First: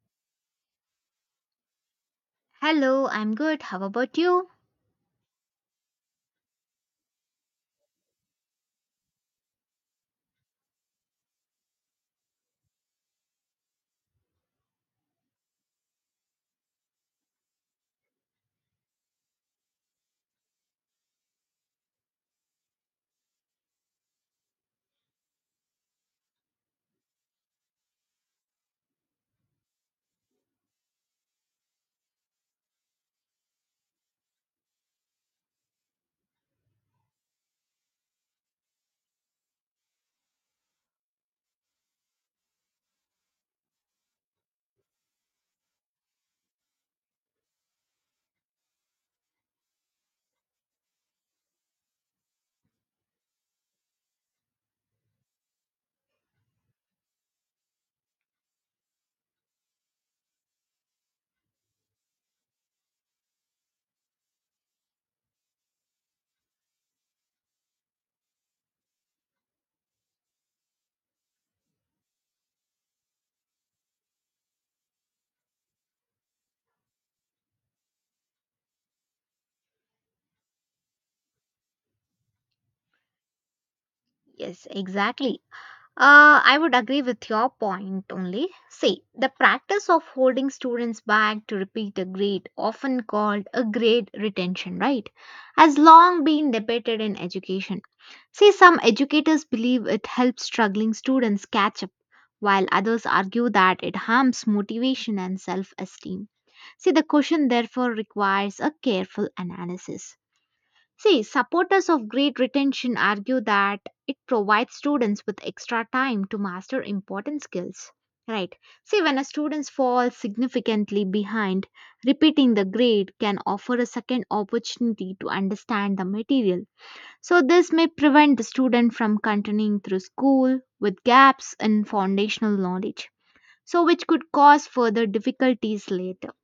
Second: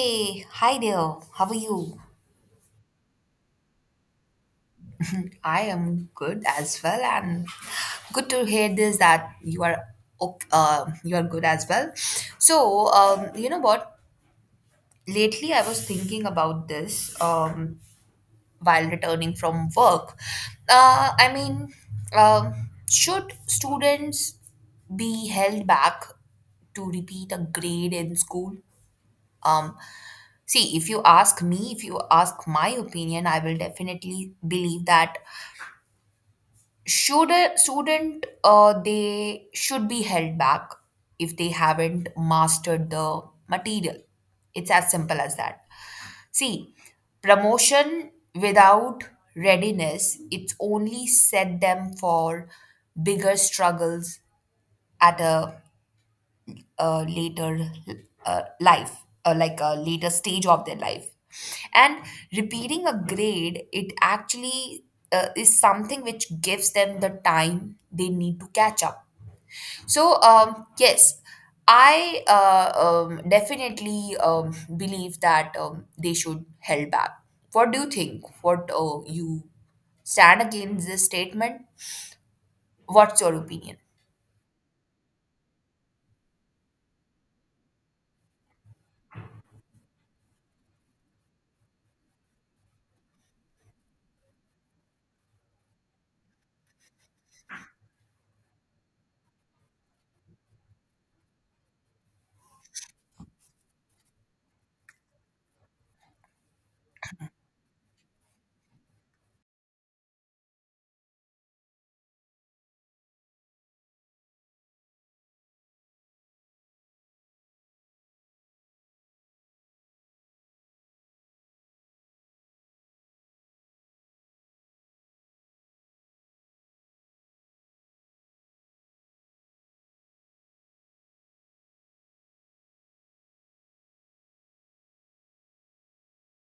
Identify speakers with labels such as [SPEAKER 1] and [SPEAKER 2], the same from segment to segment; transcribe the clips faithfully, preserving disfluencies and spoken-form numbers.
[SPEAKER 1] Hey, hi there. How are you?
[SPEAKER 2] Hello, I'm good. How about you?
[SPEAKER 1] I am good as well, and good to hear this that you are ok- uh, you are good as well. So, um, you know what? Lately, I was thinking about this um, while returning from work. Uh, I mean, um, should students be held back to repeat a grade in school? Um, see, if you ask me, if you ask my opinion, I will definitely believe that should a student, uh, they should be held back if they haven't mastered the material. It's as simple as that. See, promotion without readiness, it's only set them for bigger struggles at a uh, later uh, life, uh, like a later stage of their life. And repeating a grade, it actually uh, is something which gives them the time they need to catch up. So, um, yes, I uh, um, definitely um, believe that um, they should held back. What do you think? What uh, you stand against this statement? What's your opinion?
[SPEAKER 2] Yes, exactly. Uh, I would agree with your point only. See, the practice of holding students back to repeat a grade, often called a grade retention, right, has long been debated in education. See, some educators believe it helps struggling students catch up, while others argue that it harms motivation and self esteem. See, the question therefore requires a careful analysis. See, supporters of grade retention argue that it provides students with extra time to master important skills. Right. See, when a student falls significantly behind, repeating the grade can offer a second opportunity to understand the material. So this may prevent the student from continuing through school with gaps in foundational knowledge, so which could cause further difficulties later.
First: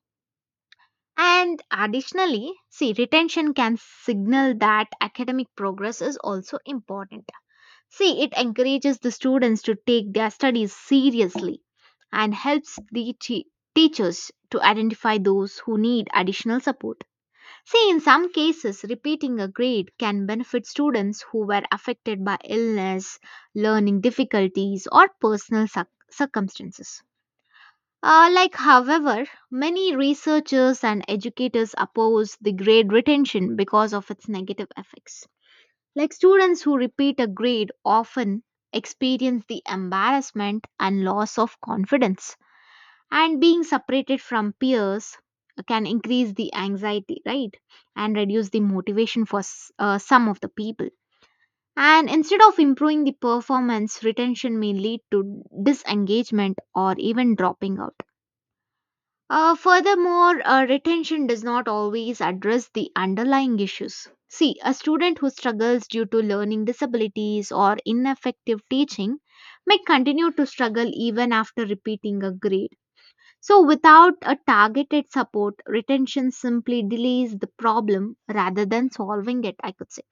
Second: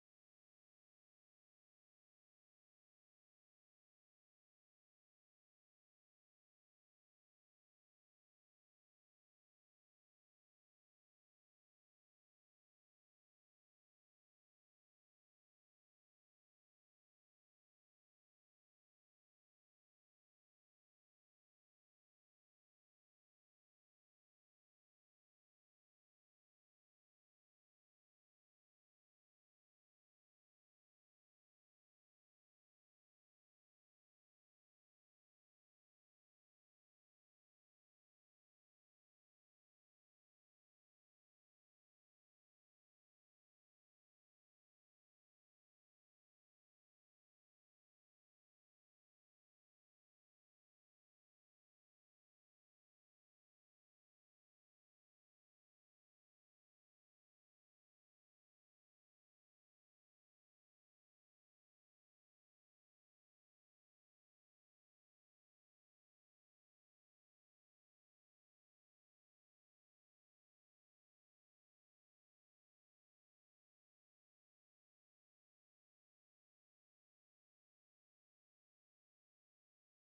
[SPEAKER 2] And additionally, see, retention can signal that academic progress is also important. See, it encourages the students to take their studies seriously and helps the te- teachers to identify those who need additional support. See, in some cases, repeating a grade can benefit students who were affected by illness, learning difficulties, or personal circ- circumstances. Uh, like, however, many researchers and educators oppose the grade retention because of its negative effects. Like, students who repeat a grade often experience the embarrassment and loss of confidence, and being separated from peers can increase the anxiety, right? And reduce the motivation for s- uh, some of the people. And instead of improving the performance, retention may lead to disengagement or even dropping out uh, furthermore, uh, retention does not always address the underlying issues. See, a student who struggles due to learning disabilities or ineffective teaching may continue to struggle even after repeating a grade. So, without a targeted support, retention simply delays the problem rather than solving it, I could say.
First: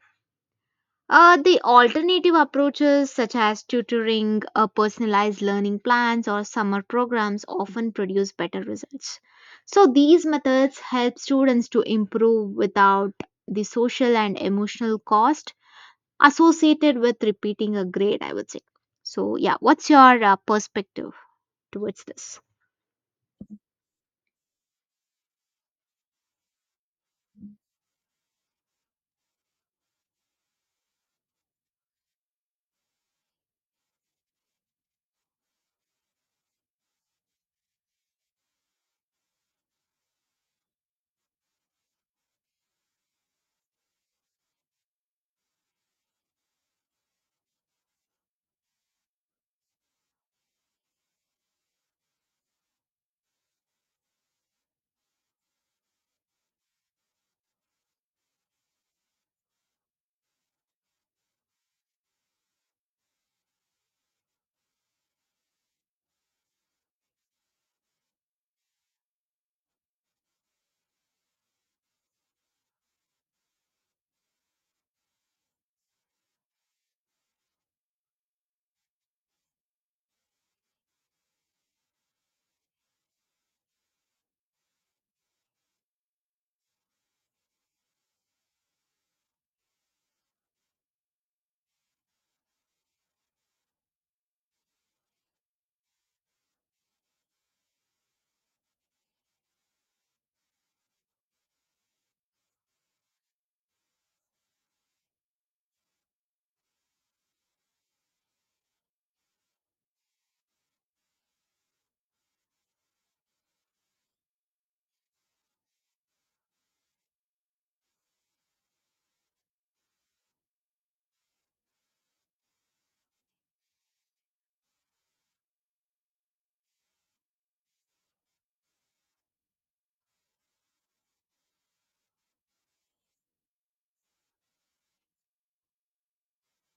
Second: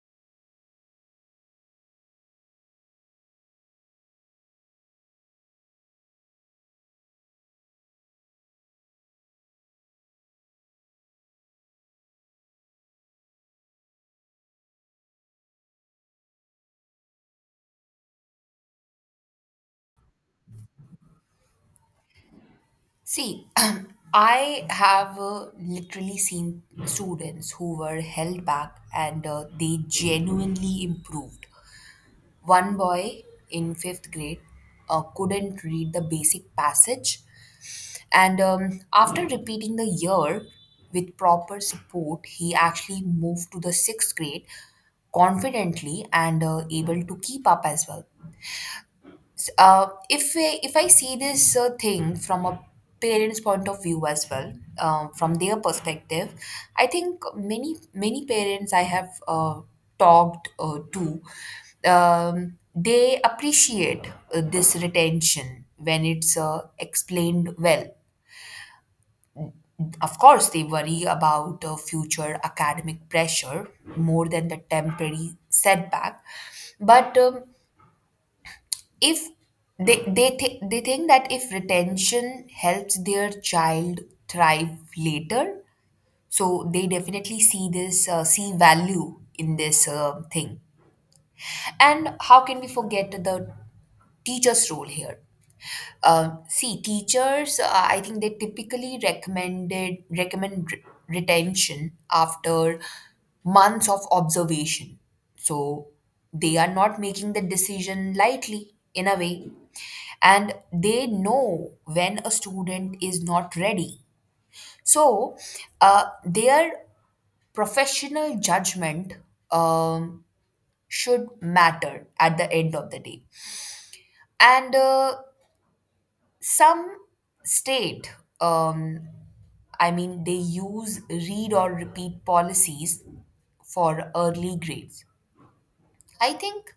[SPEAKER 2] Uh, the alternative approaches, such as tutoring, uh, personalized learning plans, or summer programs, often produce better results. So these methods help students to improve without the social and emotional cost associated with repeating a grade, I would say. So, yeah, what's your uh, perspective towards this?
[SPEAKER 1] See, I have uh, literally seen students who were held back, and uh, they genuinely improved. One boy in fifth grade uh, couldn't read the basic passage, and um, after repeating the year with proper support, he actually moved to the sixth grade confidently and uh, able to keep up as well. Uh, if I, if I see this uh, thing from a parent's point of view as well, um, from their perspective, I think many, many parents I have uh, talked uh, to, um, they appreciate uh, this retention when it's uh, explained well. Of course, they worry about uh, future academic pressure more than the temporary setback, but um, if they they thi- they think that if retention helps their child thrive later, so they definitely see this uh, see value in this uh, thing. And how can we forget the teacher's role here? Um, see, teachers, uh, I think they typically recommended recommend re- retention after months of observation. So they are not making the decision lightly, in a way, and they know when a student is not ready. So uh, their professional judgment um, should matter at the end of the day. And. Uh, some state, um, I mean, they use read or repeat policies for early grades. I think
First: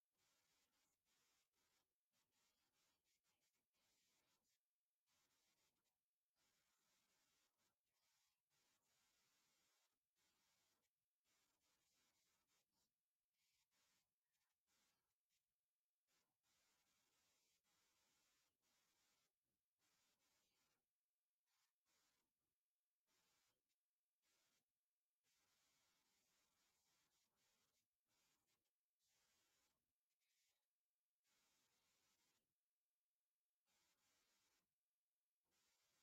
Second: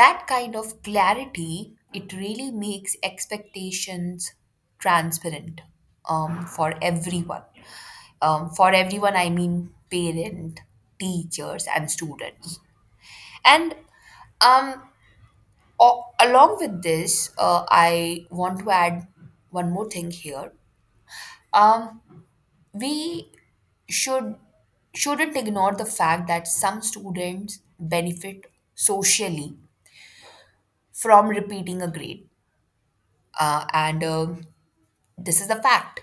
[SPEAKER 1] that kind of clarity it really makes expectations transparent, um, for everyone, um, for everyone I mean parent, teachers, and students. And um, a- along with this, uh, I want to add one more thing here. Um, we should shouldn't ignore the fact that some students benefit socially from repeating a grade, uh, and um this is a fact.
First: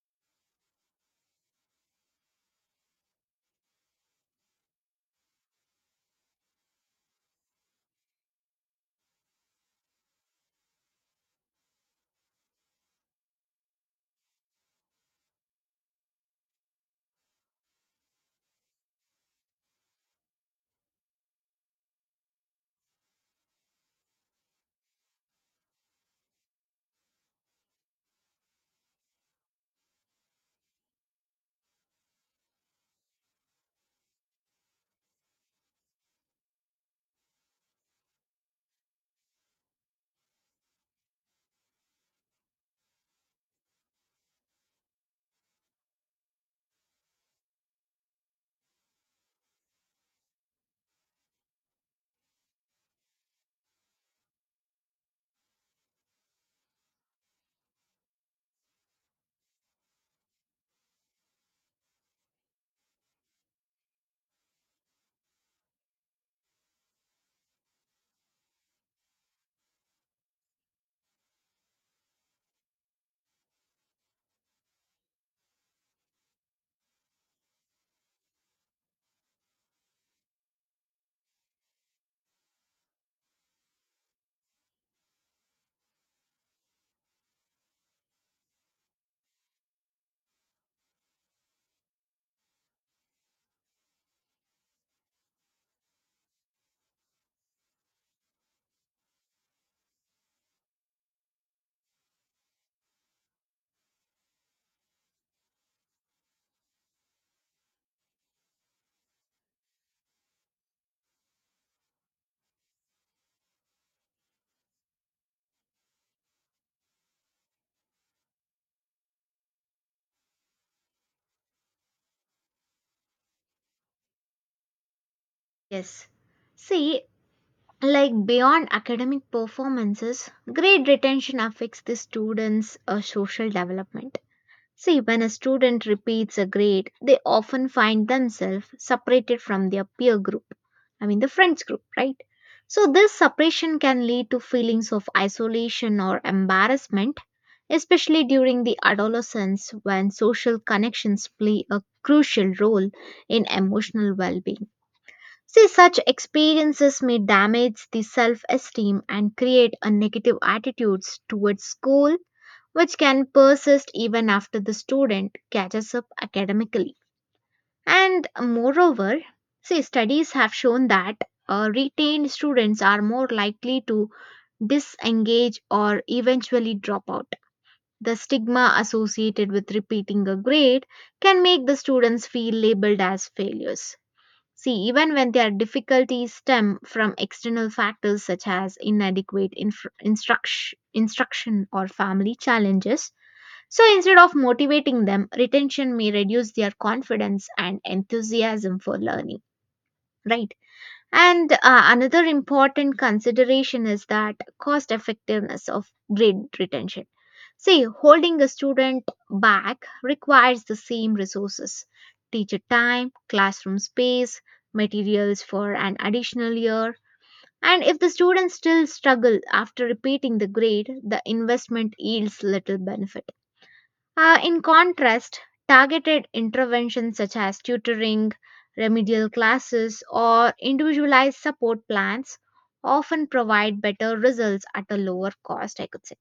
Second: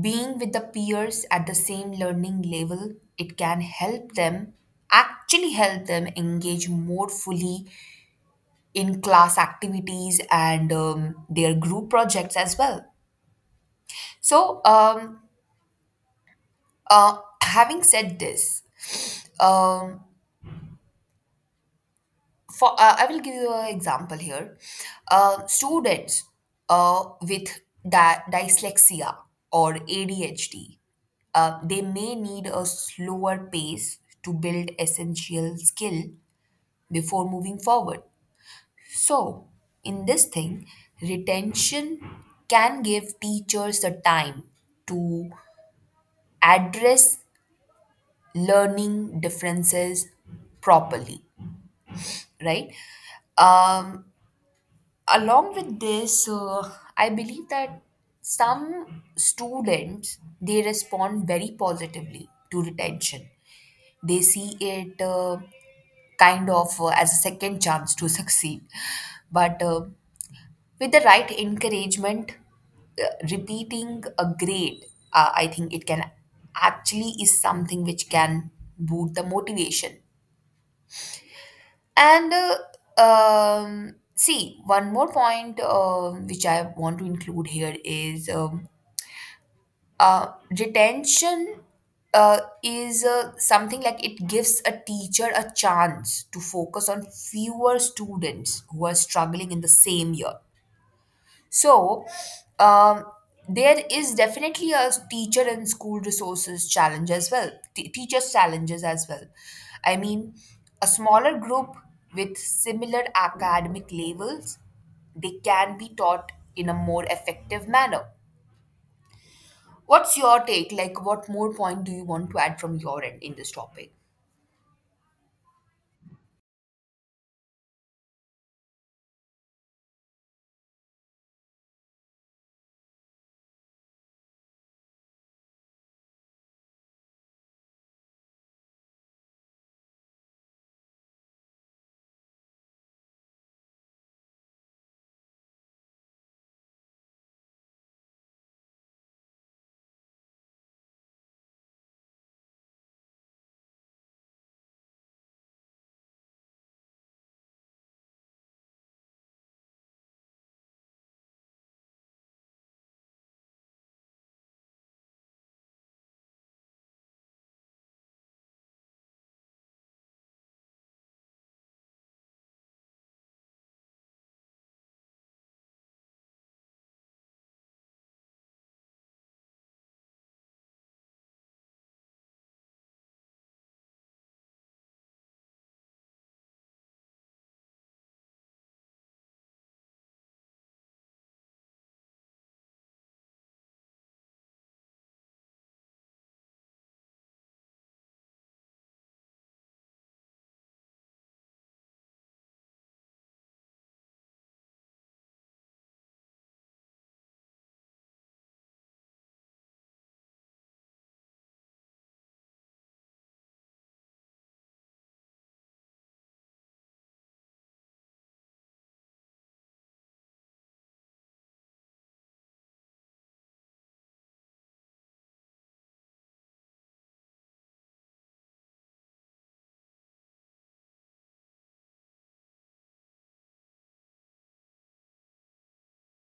[SPEAKER 1] Being with the peers at the same learning level, it can help them, actually help them engage more fully in class activities and um, their group projects as well. So, um, uh, having said this, um, for uh, I will give you an example here. Uh, students uh, with di- dyslexia or A D H D, uh, they may need a slower pace to build essential skill before moving forward. So, in this thing, retention can give teachers the time to address learning differences properly, right? Um, along with this, uh, I believe that some students, they respond very positively to retention. They see it, uh, kind of, uh, as a second chance to succeed. But uh, with the right encouragement, uh, repeating a grade, uh, I think it can actually is something which can boot the motivation. And uh, um, see, one more point um which I want to include here is um, uh, retention uh, is, uh, something like it gives a teacher a chance to focus on fewer students who are struggling in the same year. So, um, there is definitely a teacher and school resources challenge as well, t- teachers' challenges as well. I mean, a smaller group with similar academic levels, they can be taught in a more effective manner. What's your take? Like, what more point do you want to add from your end in this topic?
[SPEAKER 2] Yes. See, like beyond academic performances, grade retention affects the students' uh, social development. See, when a student repeats a grade, they often find themselves separated from their peer group. I mean, the friends group, right? So this separation can lead to feelings of isolation or embarrassment, especially during the adolescence when social connections play a crucial role in emotional well being. See, such experiences may damage the self esteem and create a negative attitudes towards school which can persist even after the student catches up academically. And moreover, see, studies have shown that uh, retained students are more likely to disengage or eventually drop out. The stigma associated with repeating a grade can make the students feel labeled as failures. See, even when their difficulties stem from external factors such as inadequate inf- instruction, instruction or family challenges, so instead of motivating them, retention may reduce their confidence and enthusiasm for learning, right? And uh, another important consideration is that cost effectiveness of grade retention. See, holding a student back requires the same resources: teacher time, classroom space, materials for an additional year. And if the students still struggle after repeating the grade, the investment yields little benefit. Uh, in contrast, targeted interventions such as tutoring, remedial classes, or individualized support plans often provide better results at a lower cost, I could say.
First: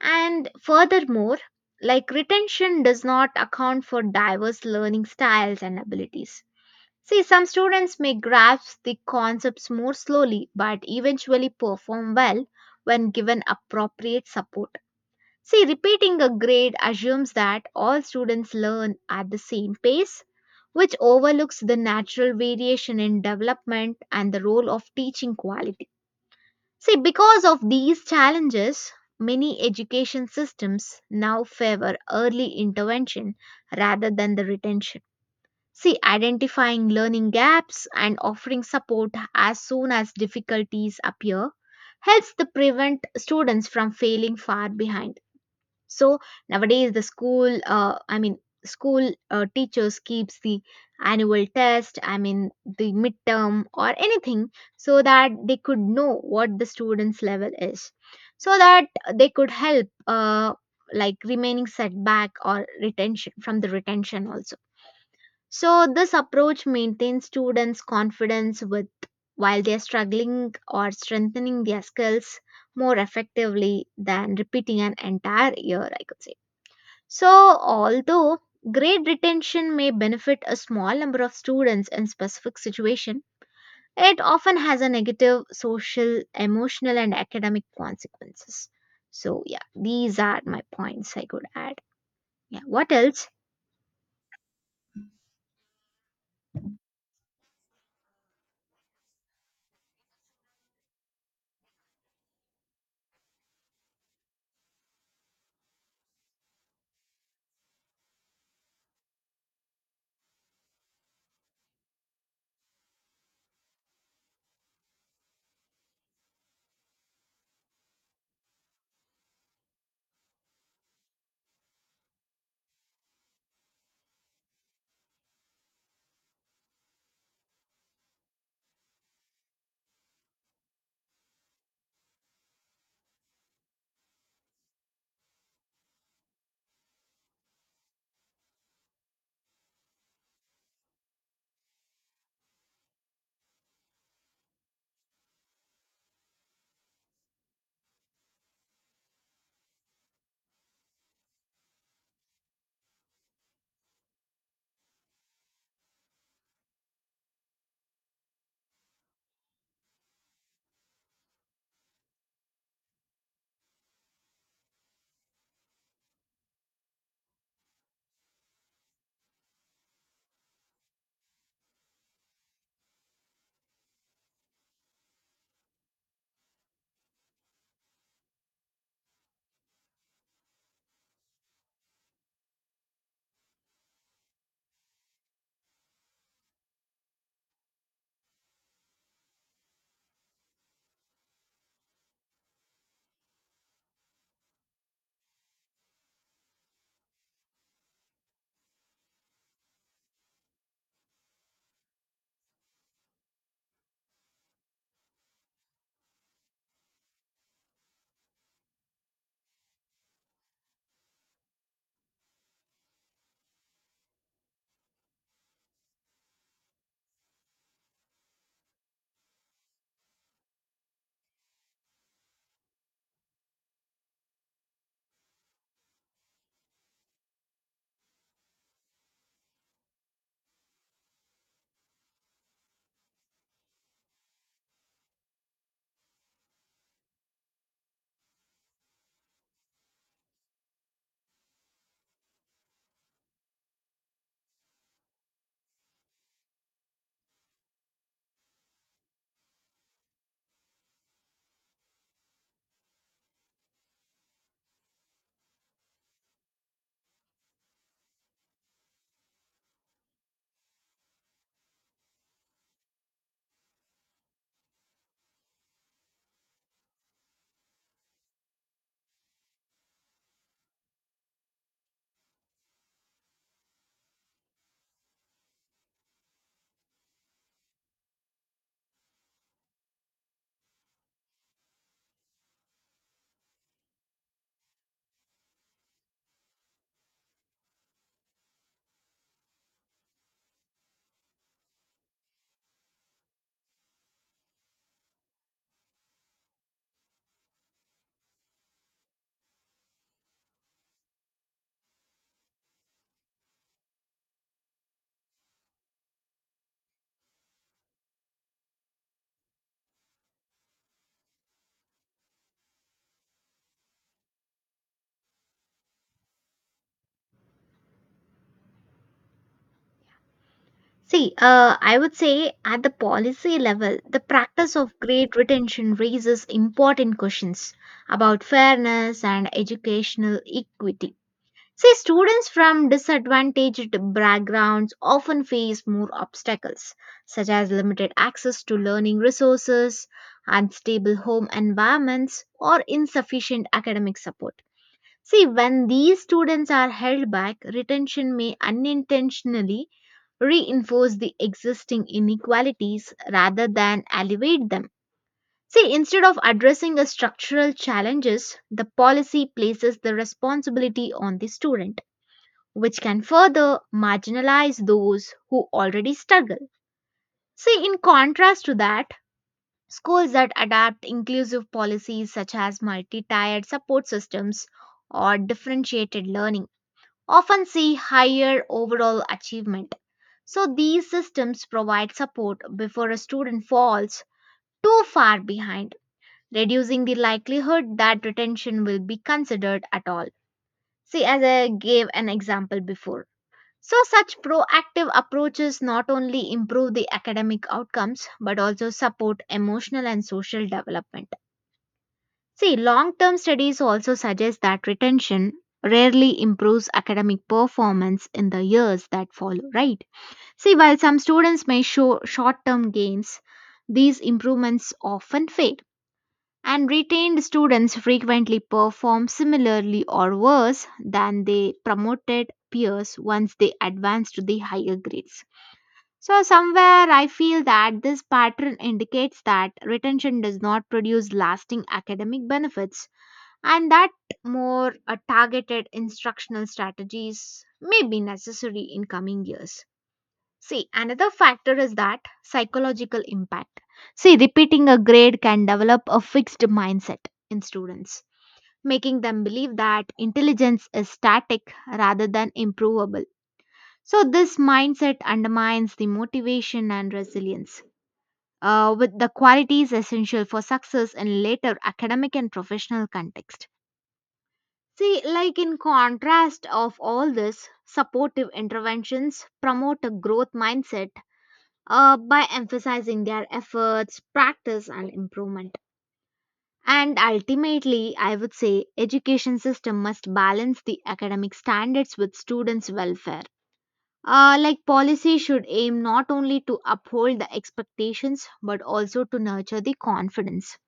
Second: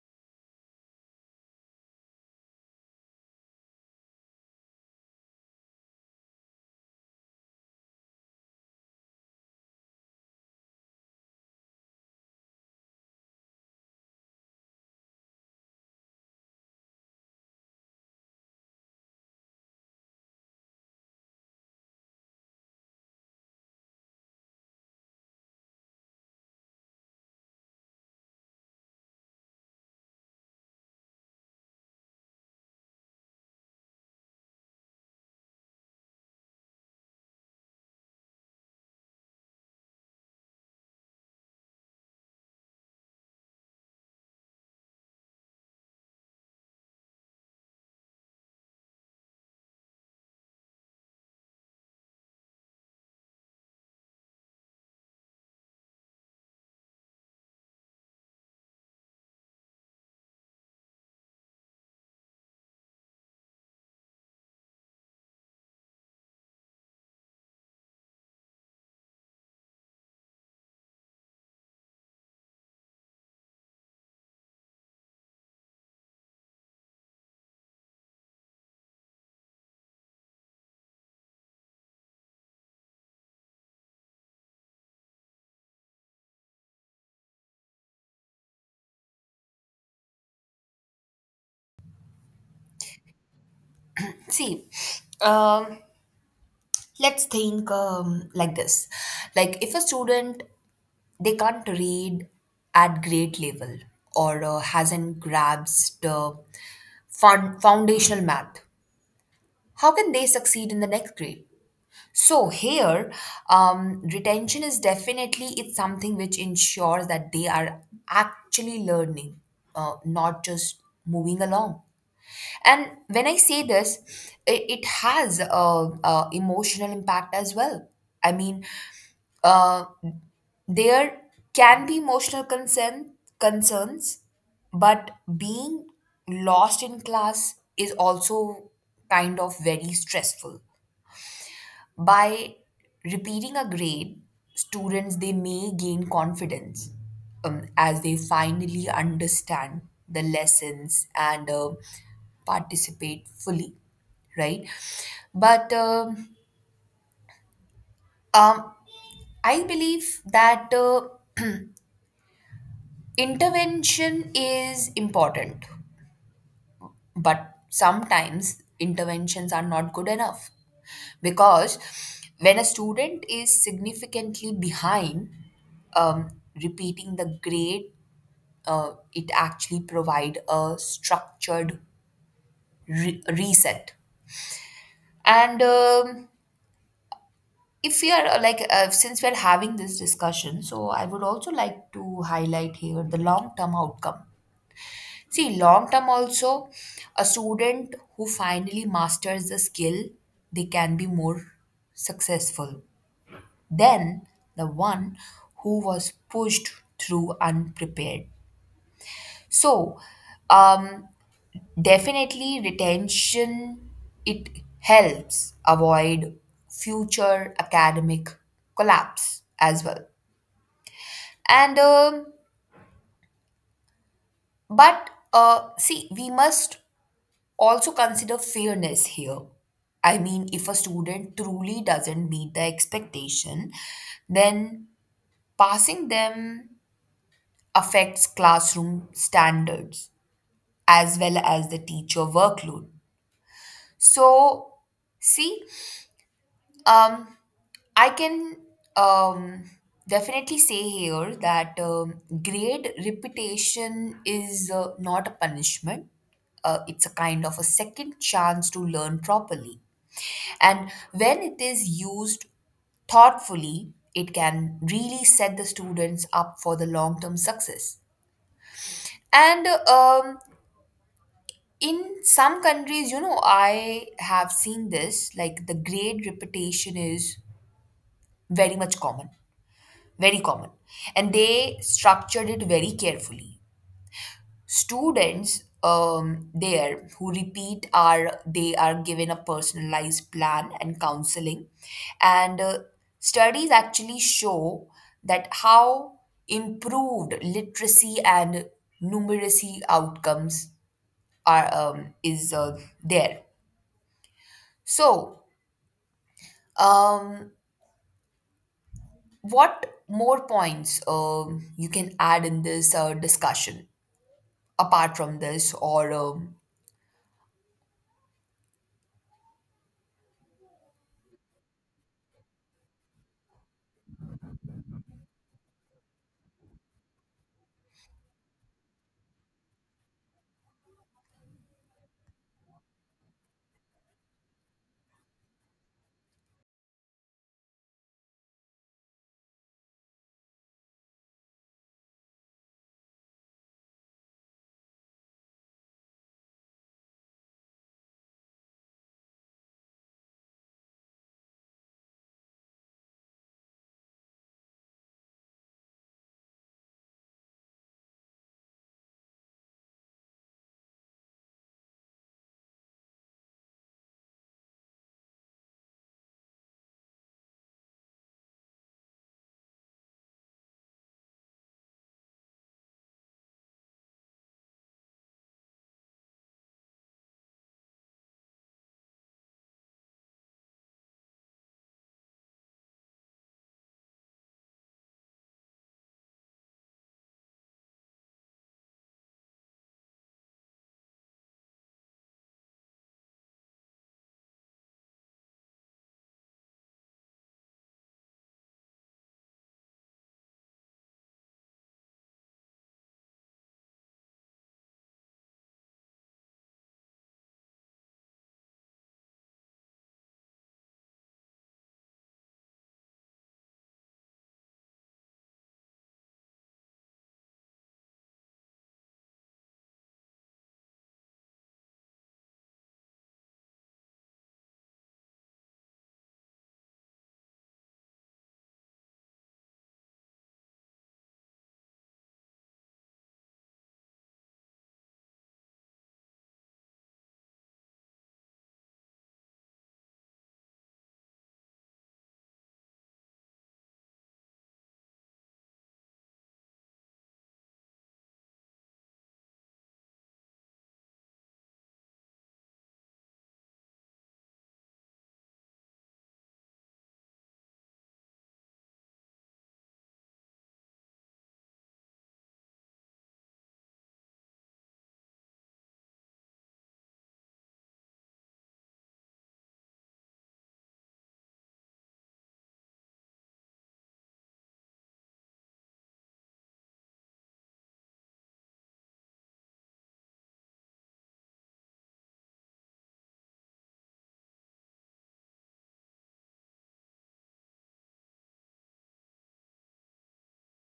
[SPEAKER 2] And furthermore, like retention does not account for diverse learning styles and abilities. See, some students may grasp the concepts more slowly but eventually perform well when given appropriate support. See, repeating a grade assumes that all students learn at the same pace, which overlooks the natural variation in development and the role of teaching quality. See, because of these challenges, many education systems now favor early intervention rather than the retention. See, identifying learning gaps and offering support as soon as difficulties appear helps to prevent students from failing far behind. So nowadays the school uh, I mean school uh, teachers keeps the annual test i mean the midterm or anything, so that they could know what the students level is, so that they could help uh, like remaining setback or retention from the retention also. So this approach maintains students confidence with while they are struggling or strengthening their skills more effectively than repeating an entire year, I could say. So, although grade retention may benefit a small number of students in specific situation, it often has a negative social, emotional, and academic consequences. So, yeah, these are my points I could add. Yeah, what else?
[SPEAKER 1] See, um, let's think um, like this. Like, if a student, they can't read at grade level or uh, hasn't grasped uh, fun- foundational math, how can they succeed in the next grade? So here, um, retention is definitely, it's something which ensures that they are actually learning, uh, not just moving along. And when I say this, it, it has a, a emotional impact as well. I mean, uh, there can be emotional concern concerns, but being lost in class is also kind of very stressful. By repeating a grade, students, they may gain confidence um, as they finally understand the lessons and uh, participate fully, right? But um, um, I believe that uh, intervention is important. But sometimes interventions are not good enough, because when a student is significantly behind, um, repeating the grade, uh, it actually provide a structured re- reset. And um, if we are uh, like, uh, since we're having this discussion, so I would also like to highlight here the long term outcome. See, long term also, a student who finally masters the skill, they can be more successful than the one who was pushed through unprepared. So, um, definitely retention, it helps avoid future academic collapse as well. And um, but uh, see, we must also consider fairness here. I mean, if a student truly doesn't meet the expectation, then passing them affects classroom standards as well as the teacher workload. So, see, um, I can um, definitely say here that um, grade reputation is uh, not a punishment. Uh, it's a kind of a second chance to learn properly. And when it is used thoughtfully, it can really set the students up for the long term success. And um, in some countries, you know, I have seen this, like, the grade repetition is very much common, very common. And they structured it very carefully. Students um, there who repeat are, they are given a personalized plan and counseling. And uh, studies actually show that how improved literacy and numeracy outcomes are, um, is, uh, there. So um, what more points um, you can add in this uh, discussion apart from this, or um,
[SPEAKER 2] See, uh, I would say at the policy level, the practice of grade retention raises important questions about fairness and educational equity. See, students from disadvantaged backgrounds often face more obstacles, such as limited access to learning resources, unstable home environments, or insufficient academic support. See, when these students are held back, retention may unintentionally reinforce the existing inequalities rather than elevate them. See, instead of addressing the structural challenges, the policy places the responsibility on the student which can further marginalize those who already struggle. See, in contrast to that, schools that adapt inclusive policies such as multi tiered support systems or differentiated learning often see higher overall achievement. So these systems provide support before a student falls too far behind, reducing the likelihood that retention will be considered at all. See, as I gave an example before, So, such proactive approaches not only improve the academic outcomes but also support emotional and social development. See, long term studies also suggest that retention rarely improves academic performance in the years that follow, right? See, while some students may show short term gains, these improvements often fade. And retained students frequently perform similarly or worse than they promoted peers once they advance to the higher grades. So, somewhere I feel that this pattern indicates that retention does not produce lasting academic benefits and that more uh, targeted instructional strategies may be necessary in coming years. See, another factor is that psychological impact. See, repeating a grade can develop a fixed mindset in students, making them believe that intelligence is static rather than improvable. So this mindset undermines the motivation and resilience, uh, with the qualities essential for success in later academic and professional context. See, like in contrast of all this, supportive interventions promote a growth mindset uh, by emphasizing their efforts, practice, and improvement. And ultimately, I would say education system must balance the academic standards with students' welfare. Uh, like policy should aim not only to uphold the expectations but also to nurture the confidence,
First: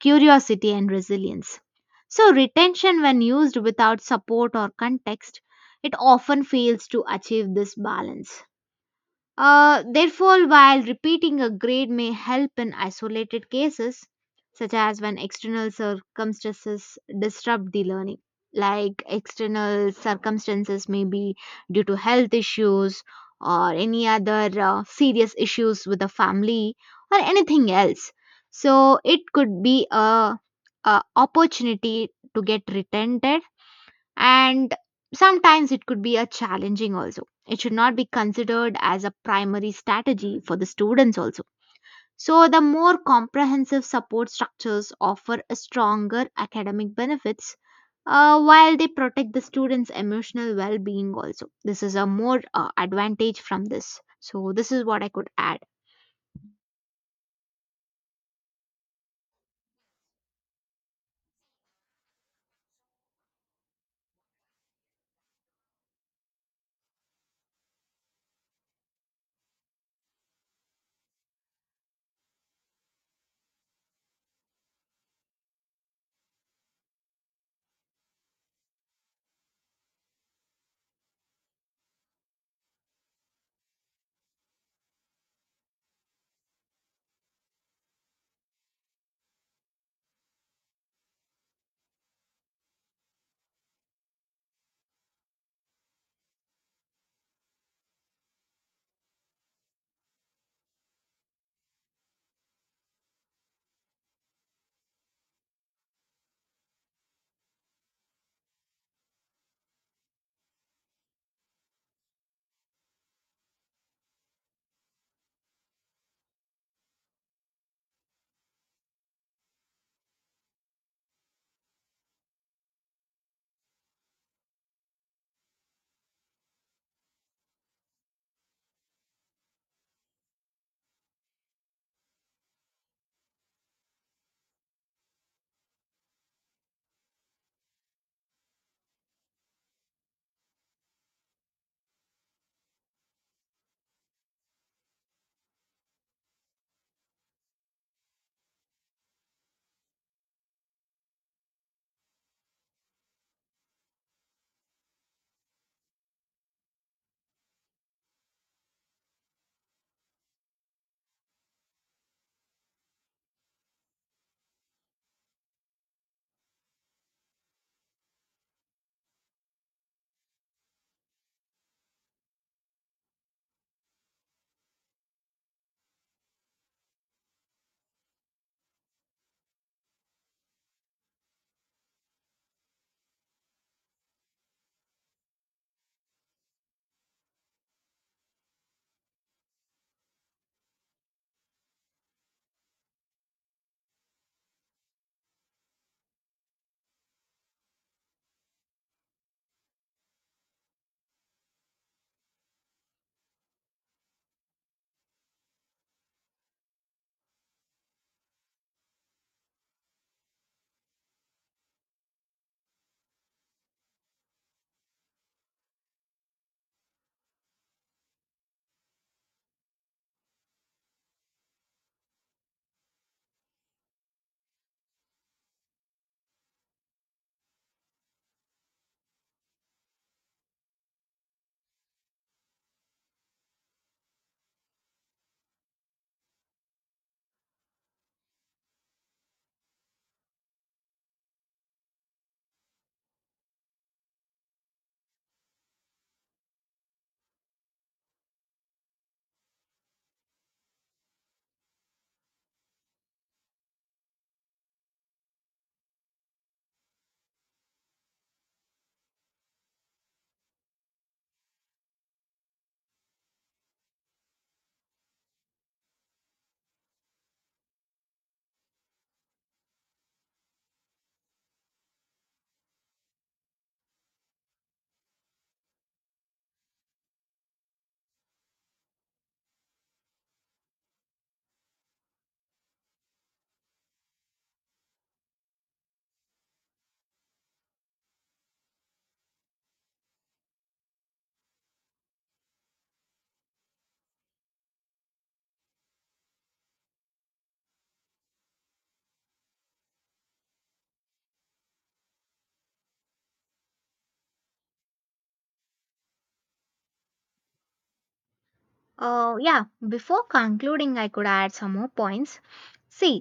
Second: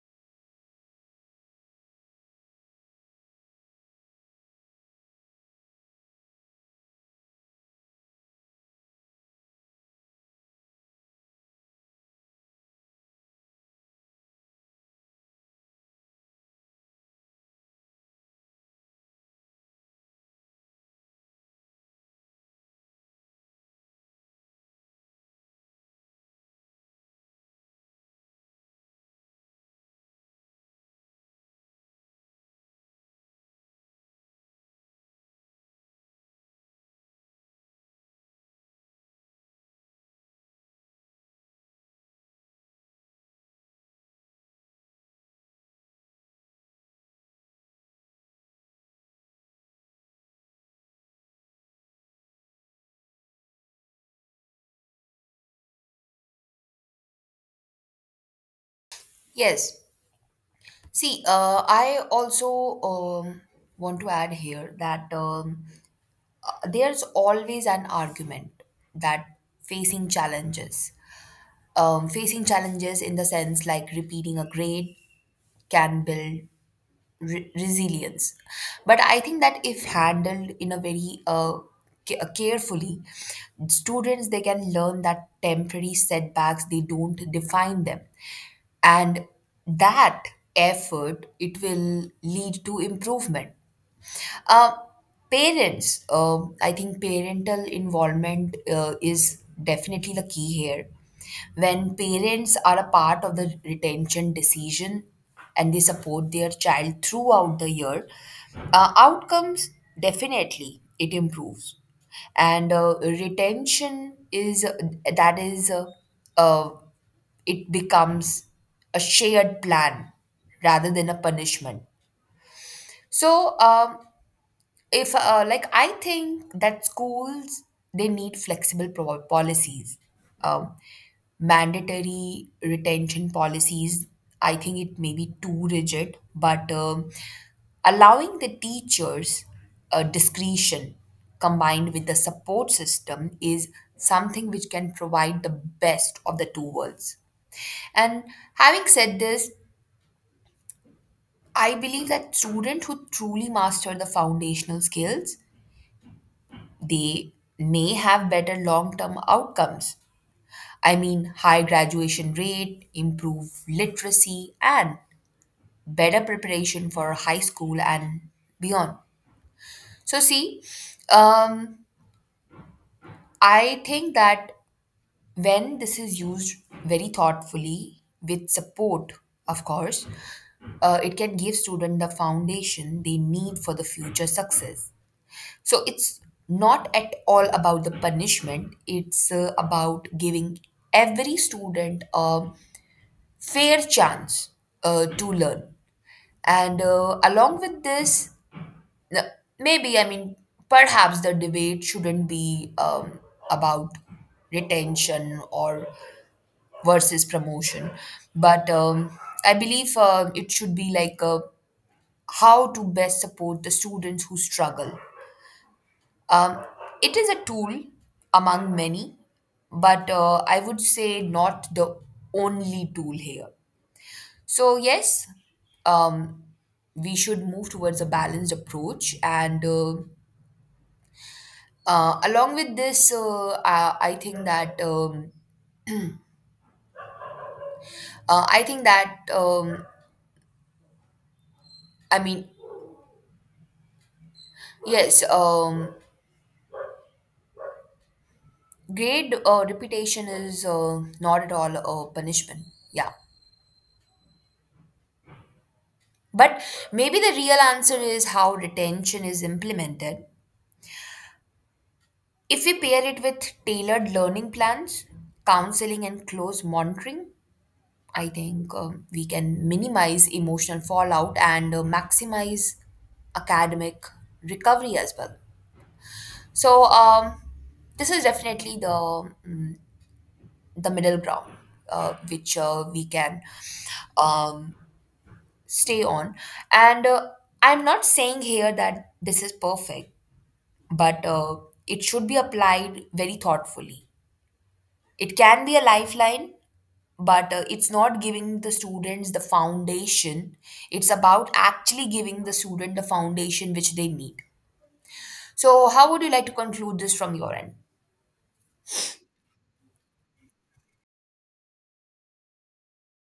[SPEAKER 2] curiosity, and resilience. So, retention, when used without support or context, it often fails to achieve this balance. Uh, therefore, while repeating a grade may help in isolated cases, such as when external circumstances disrupt the learning, like external circumstances may be due to health issues or any other uh, serious issues with the family or anything else. So it could be a, a opportunity to get retented, and sometimes it could be a challenging also. It should not be considered as a primary strategy for the students also. So the more comprehensive support structures offer a stronger academic benefits uh, while they protect the students emotional well-being also. This is a more uh, advantage from this, so this is what I could add.
[SPEAKER 1] yes? See, uh, I also um, want to add here that um, there's always an argument that facing challenges, um, facing challenges in the sense, like, repeating a grade can build re- resilience. But I think that if handled in a very uh, ca- uh, carefully, students, they can learn that temporary setbacks, they don't define them, and that effort, it will lead to improvement. uh, Parents, um, I think parental involvement uh, is definitely the key here. When parents are a part of the retention decision and they support their child throughout the year, uh, outcomes definitely it improves, and uh, retention is, that is, uh, uh, it becomes a shared plan rather than a punishment. So um, if uh, like, I think that schools, they need flexible pro- policies. um, Mandatory retention policies, I think it may be too rigid, but um, allowing the teachers uh, discretion combined with the support system is something which can provide the best of the two worlds. And having said this, I believe that students who truly master the foundational skills, they may have better long term outcomes. I mean, high graduation rate, improved literacy, and better preparation for high school and beyond. So, see, um, I think that when this is used very thoughtfully with support, of course, uh, it can give student the foundation they need for the future success. So it's not at all about the punishment, it's uh, about giving every student a fair chance uh, to learn. And uh, along with this, n- maybe, I mean, perhaps the debate shouldn't be um, about retention or versus promotion, but um, I believe uh, it should be like uh, how to best support the students who struggle. Um, it is a tool among many, but uh, I would say not the only tool here. So, yes, um, we should move towards a balanced approach. And uh, uh, along with this, uh, I, I think that, um, uh, I think that, um, I mean, yes, um, grade uh, reputation is uh, not at all a punishment. Yeah. But maybe the real answer is how retention is implemented. If we pair it with tailored learning plans, counseling, and close monitoring, I think um, we can minimize emotional fallout and uh, maximize academic recovery as well. So, um, this is definitely the mm, the middle ground uh, which uh, we can um, stay on. And uh, I'm not saying here that this is perfect, but uh, it should be applied very thoughtfully. It can be a lifeline, but uh, it's not giving the students the foundation. It's about actually giving the student the foundation which they need. So, how would you like to conclude this from your end?
[SPEAKER 2] Uh, yeah, before concluding I could add some more points. See,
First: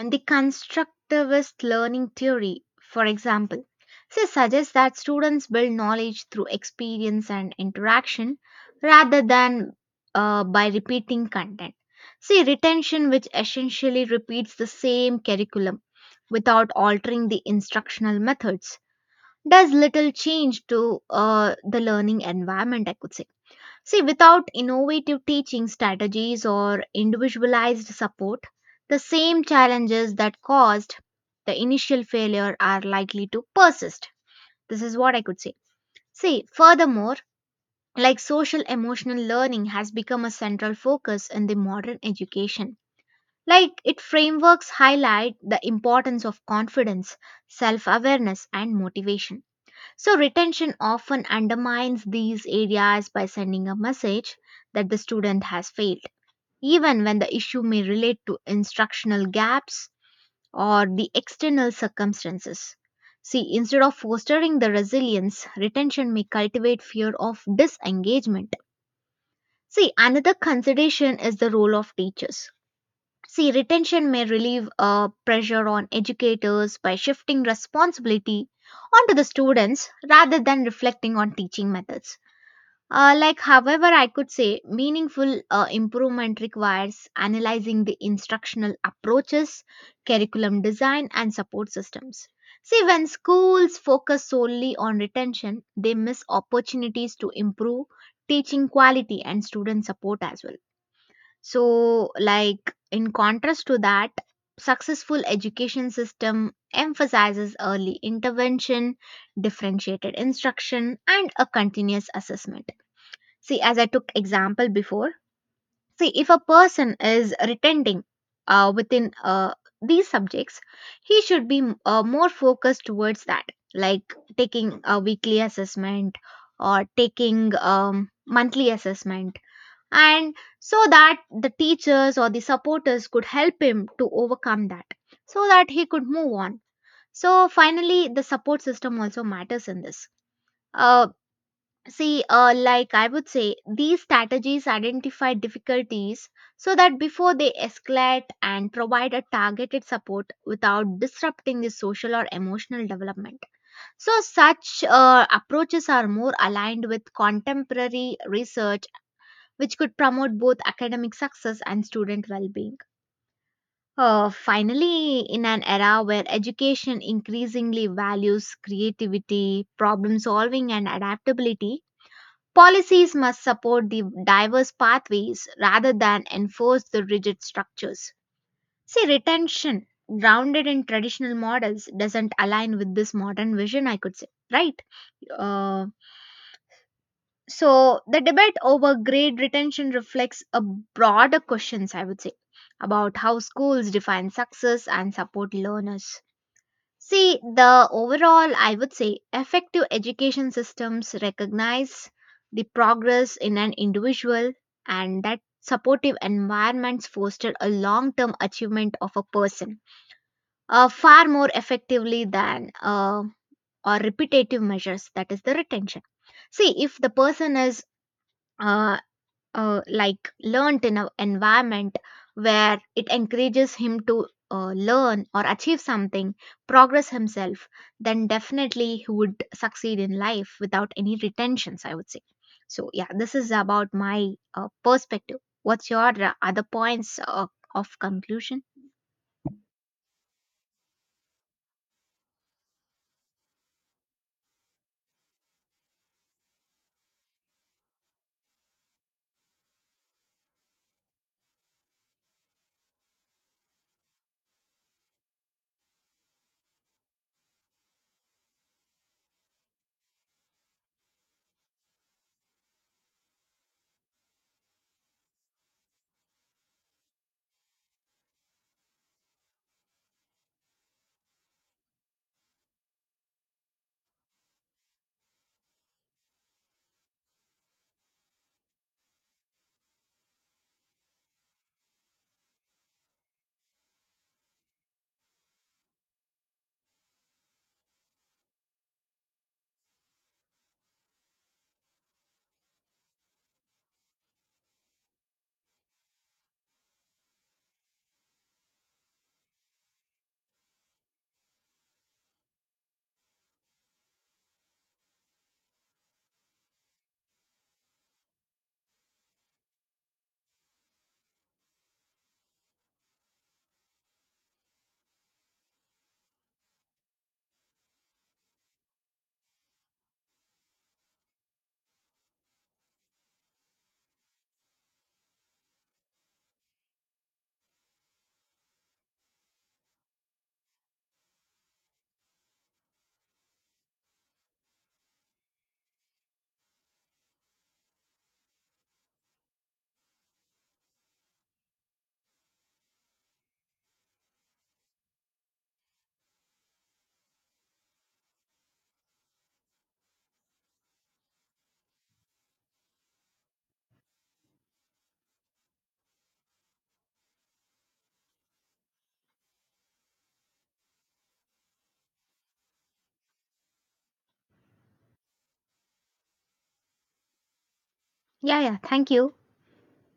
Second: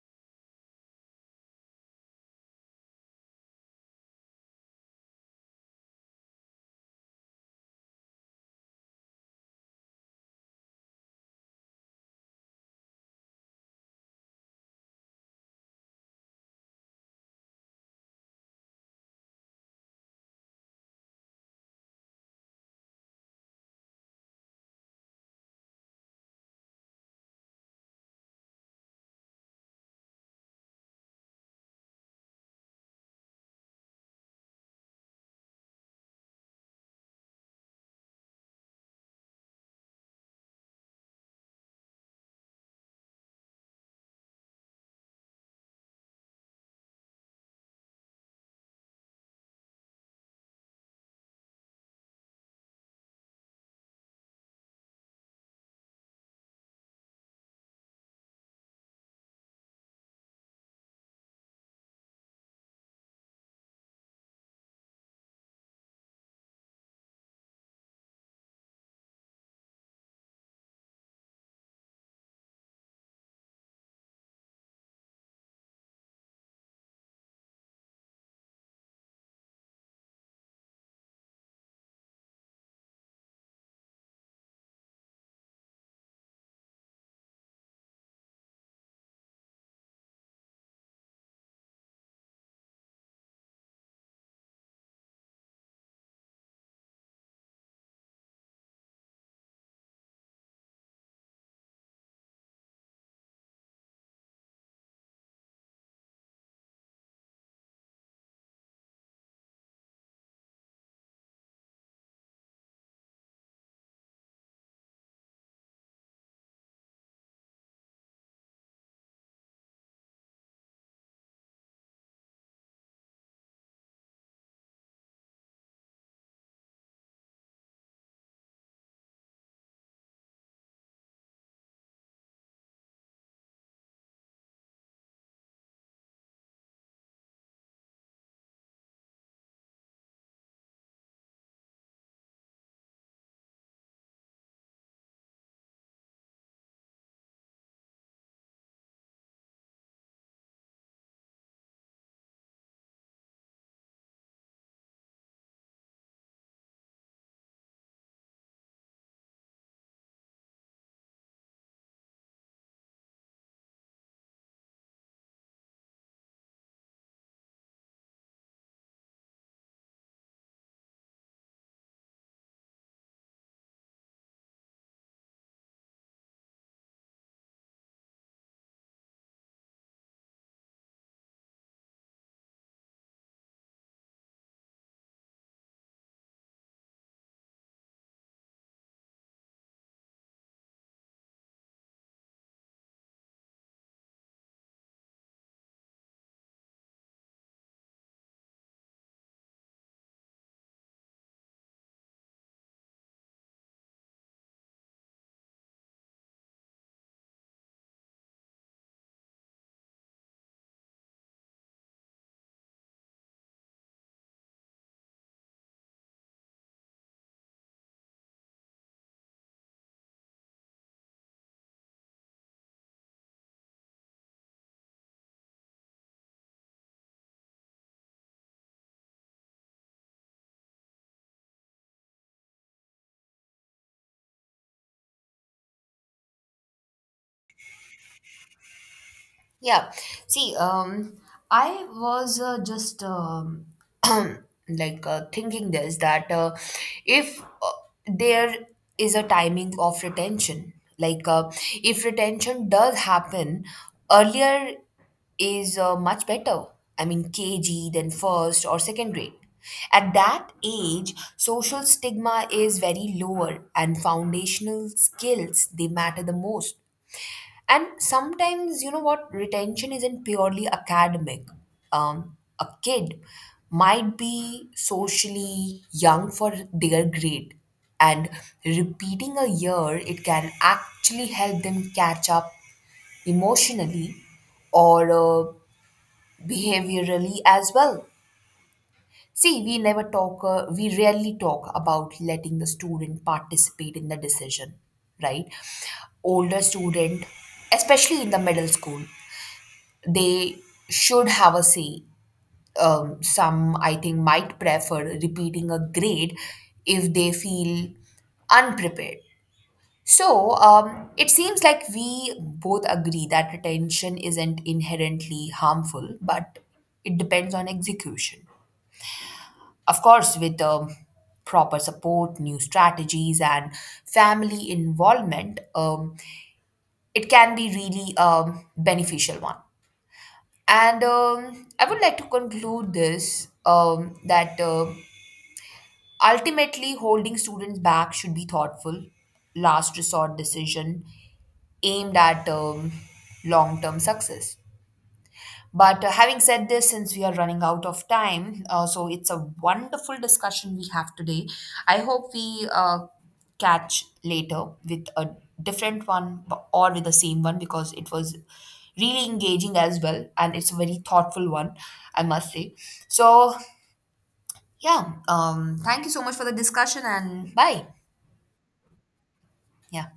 [SPEAKER 2] and the constructivist learning theory, for example, so suggests that students build knowledge through experience and interaction rather than uh, by repeating content. See, retention, which essentially repeats the same curriculum without altering the instructional methods, does little change to uh, the learning environment, I could say. See, without innovative teaching strategies or individualized support, the same challenges that caused the initial failure are likely to persist. This is what I could say. See, furthermore, like social emotional learning has become a central focus in the modern education. Like its frameworks highlight the importance of confidence, self awareness, and motivation. So, retention often undermines these areas by sending a message that the student has failed, even when the issue may relate to instructional gaps or the external circumstances. See, instead of fostering the resilience, retention may cultivate fear of disengagement. See, another consideration is the role of teachers. See, retention may relieve uh, pressure on educators by shifting responsibility onto the students rather than reflecting on teaching methods. Uh, like, however, I could say meaningful uh, improvement requires analyzing the instructional approaches, curriculum design, and support systems. See, when schools focus solely on retention, they miss opportunities to improve teaching quality and student support as well. So, like in contrast to that, successful education system emphasizes early intervention, differentiated instruction, and a continuous assessment. See, as I took example before, see if a person is retenting uh, within uh, these subjects, he should be uh, more focused towards that, like taking a weekly assessment or taking um, monthly assessment, and so that the teachers or the supporters could help him to overcome that so that he could move on. So finally the support system also matters in this. Uh, see uh, like I would say these strategies identify difficulties so that before they escalate and provide a targeted support without disrupting the social or emotional development. So such uh, approaches are more aligned with contemporary research which could promote both academic success and student well-being. Uh, finally, in an era where education increasingly values creativity, problem solving, and adaptability, policies must support the diverse pathways rather than enforce the rigid structures. See, retention, grounded in traditional models, doesn't align with this modern vision, I could say, right? Uh, so, the debate over grade retention reflects a broader questions, I would say, about how schools define success and support learners. See, the overall, I would say, effective education systems recognize the progress in an individual and that supportive environments foster a long-term achievement of a person uh, far more effectively than uh, or repetitive measures, that is the retention. See if the person is uh, uh, like learnt in an environment where it encourages him to uh, learn or achieve something, progress himself, then definitely he would succeed in life without any retentions, I would say. So, yeah, this is about my uh, perspective. What's your uh, other points uh, of conclusion?
[SPEAKER 1] Yeah. See, um, I was uh, just um, like, uh, thinking this that uh, if uh, there is a timing of retention, like, uh, if retention does happen earlier, is uh, much better. I mean, K G, then first or second grade. At that age, social stigma is very lower and foundational skills, they matter the most. And sometimes, you know what, retention isn't purely academic. Um, a kid might be socially young for their grade, and repeating a year, it can actually help them catch up emotionally or uh, behaviorally as well. See, we never talk, uh, we rarely talk about letting the student participate in the decision, right? Older student, especially in the middle school, they should have a say. Um, some, I think, might prefer repeating a grade if they feel unprepared. So um, it seems like we both agree that retention isn't inherently harmful, but it depends on execution. Of course, with um, proper support, new strategies, and family involvement, um, it can be really a beneficial one. And um, I would like to conclude this um, that uh, ultimately holding students back should be thoughtful, last resort decision aimed at um, long term success. But uh, having said this, since we are running out of time, uh, so it's a wonderful discussion we have today. I hope we uh, catch later with a different one, b- or with the same one, because it was really engaging as well, and it's a very thoughtful one, I must say. So, yeah, um, thank you so much for the discussion, and bye.
[SPEAKER 2] Yeah, yeah, thank you.
[SPEAKER 1] Yeah.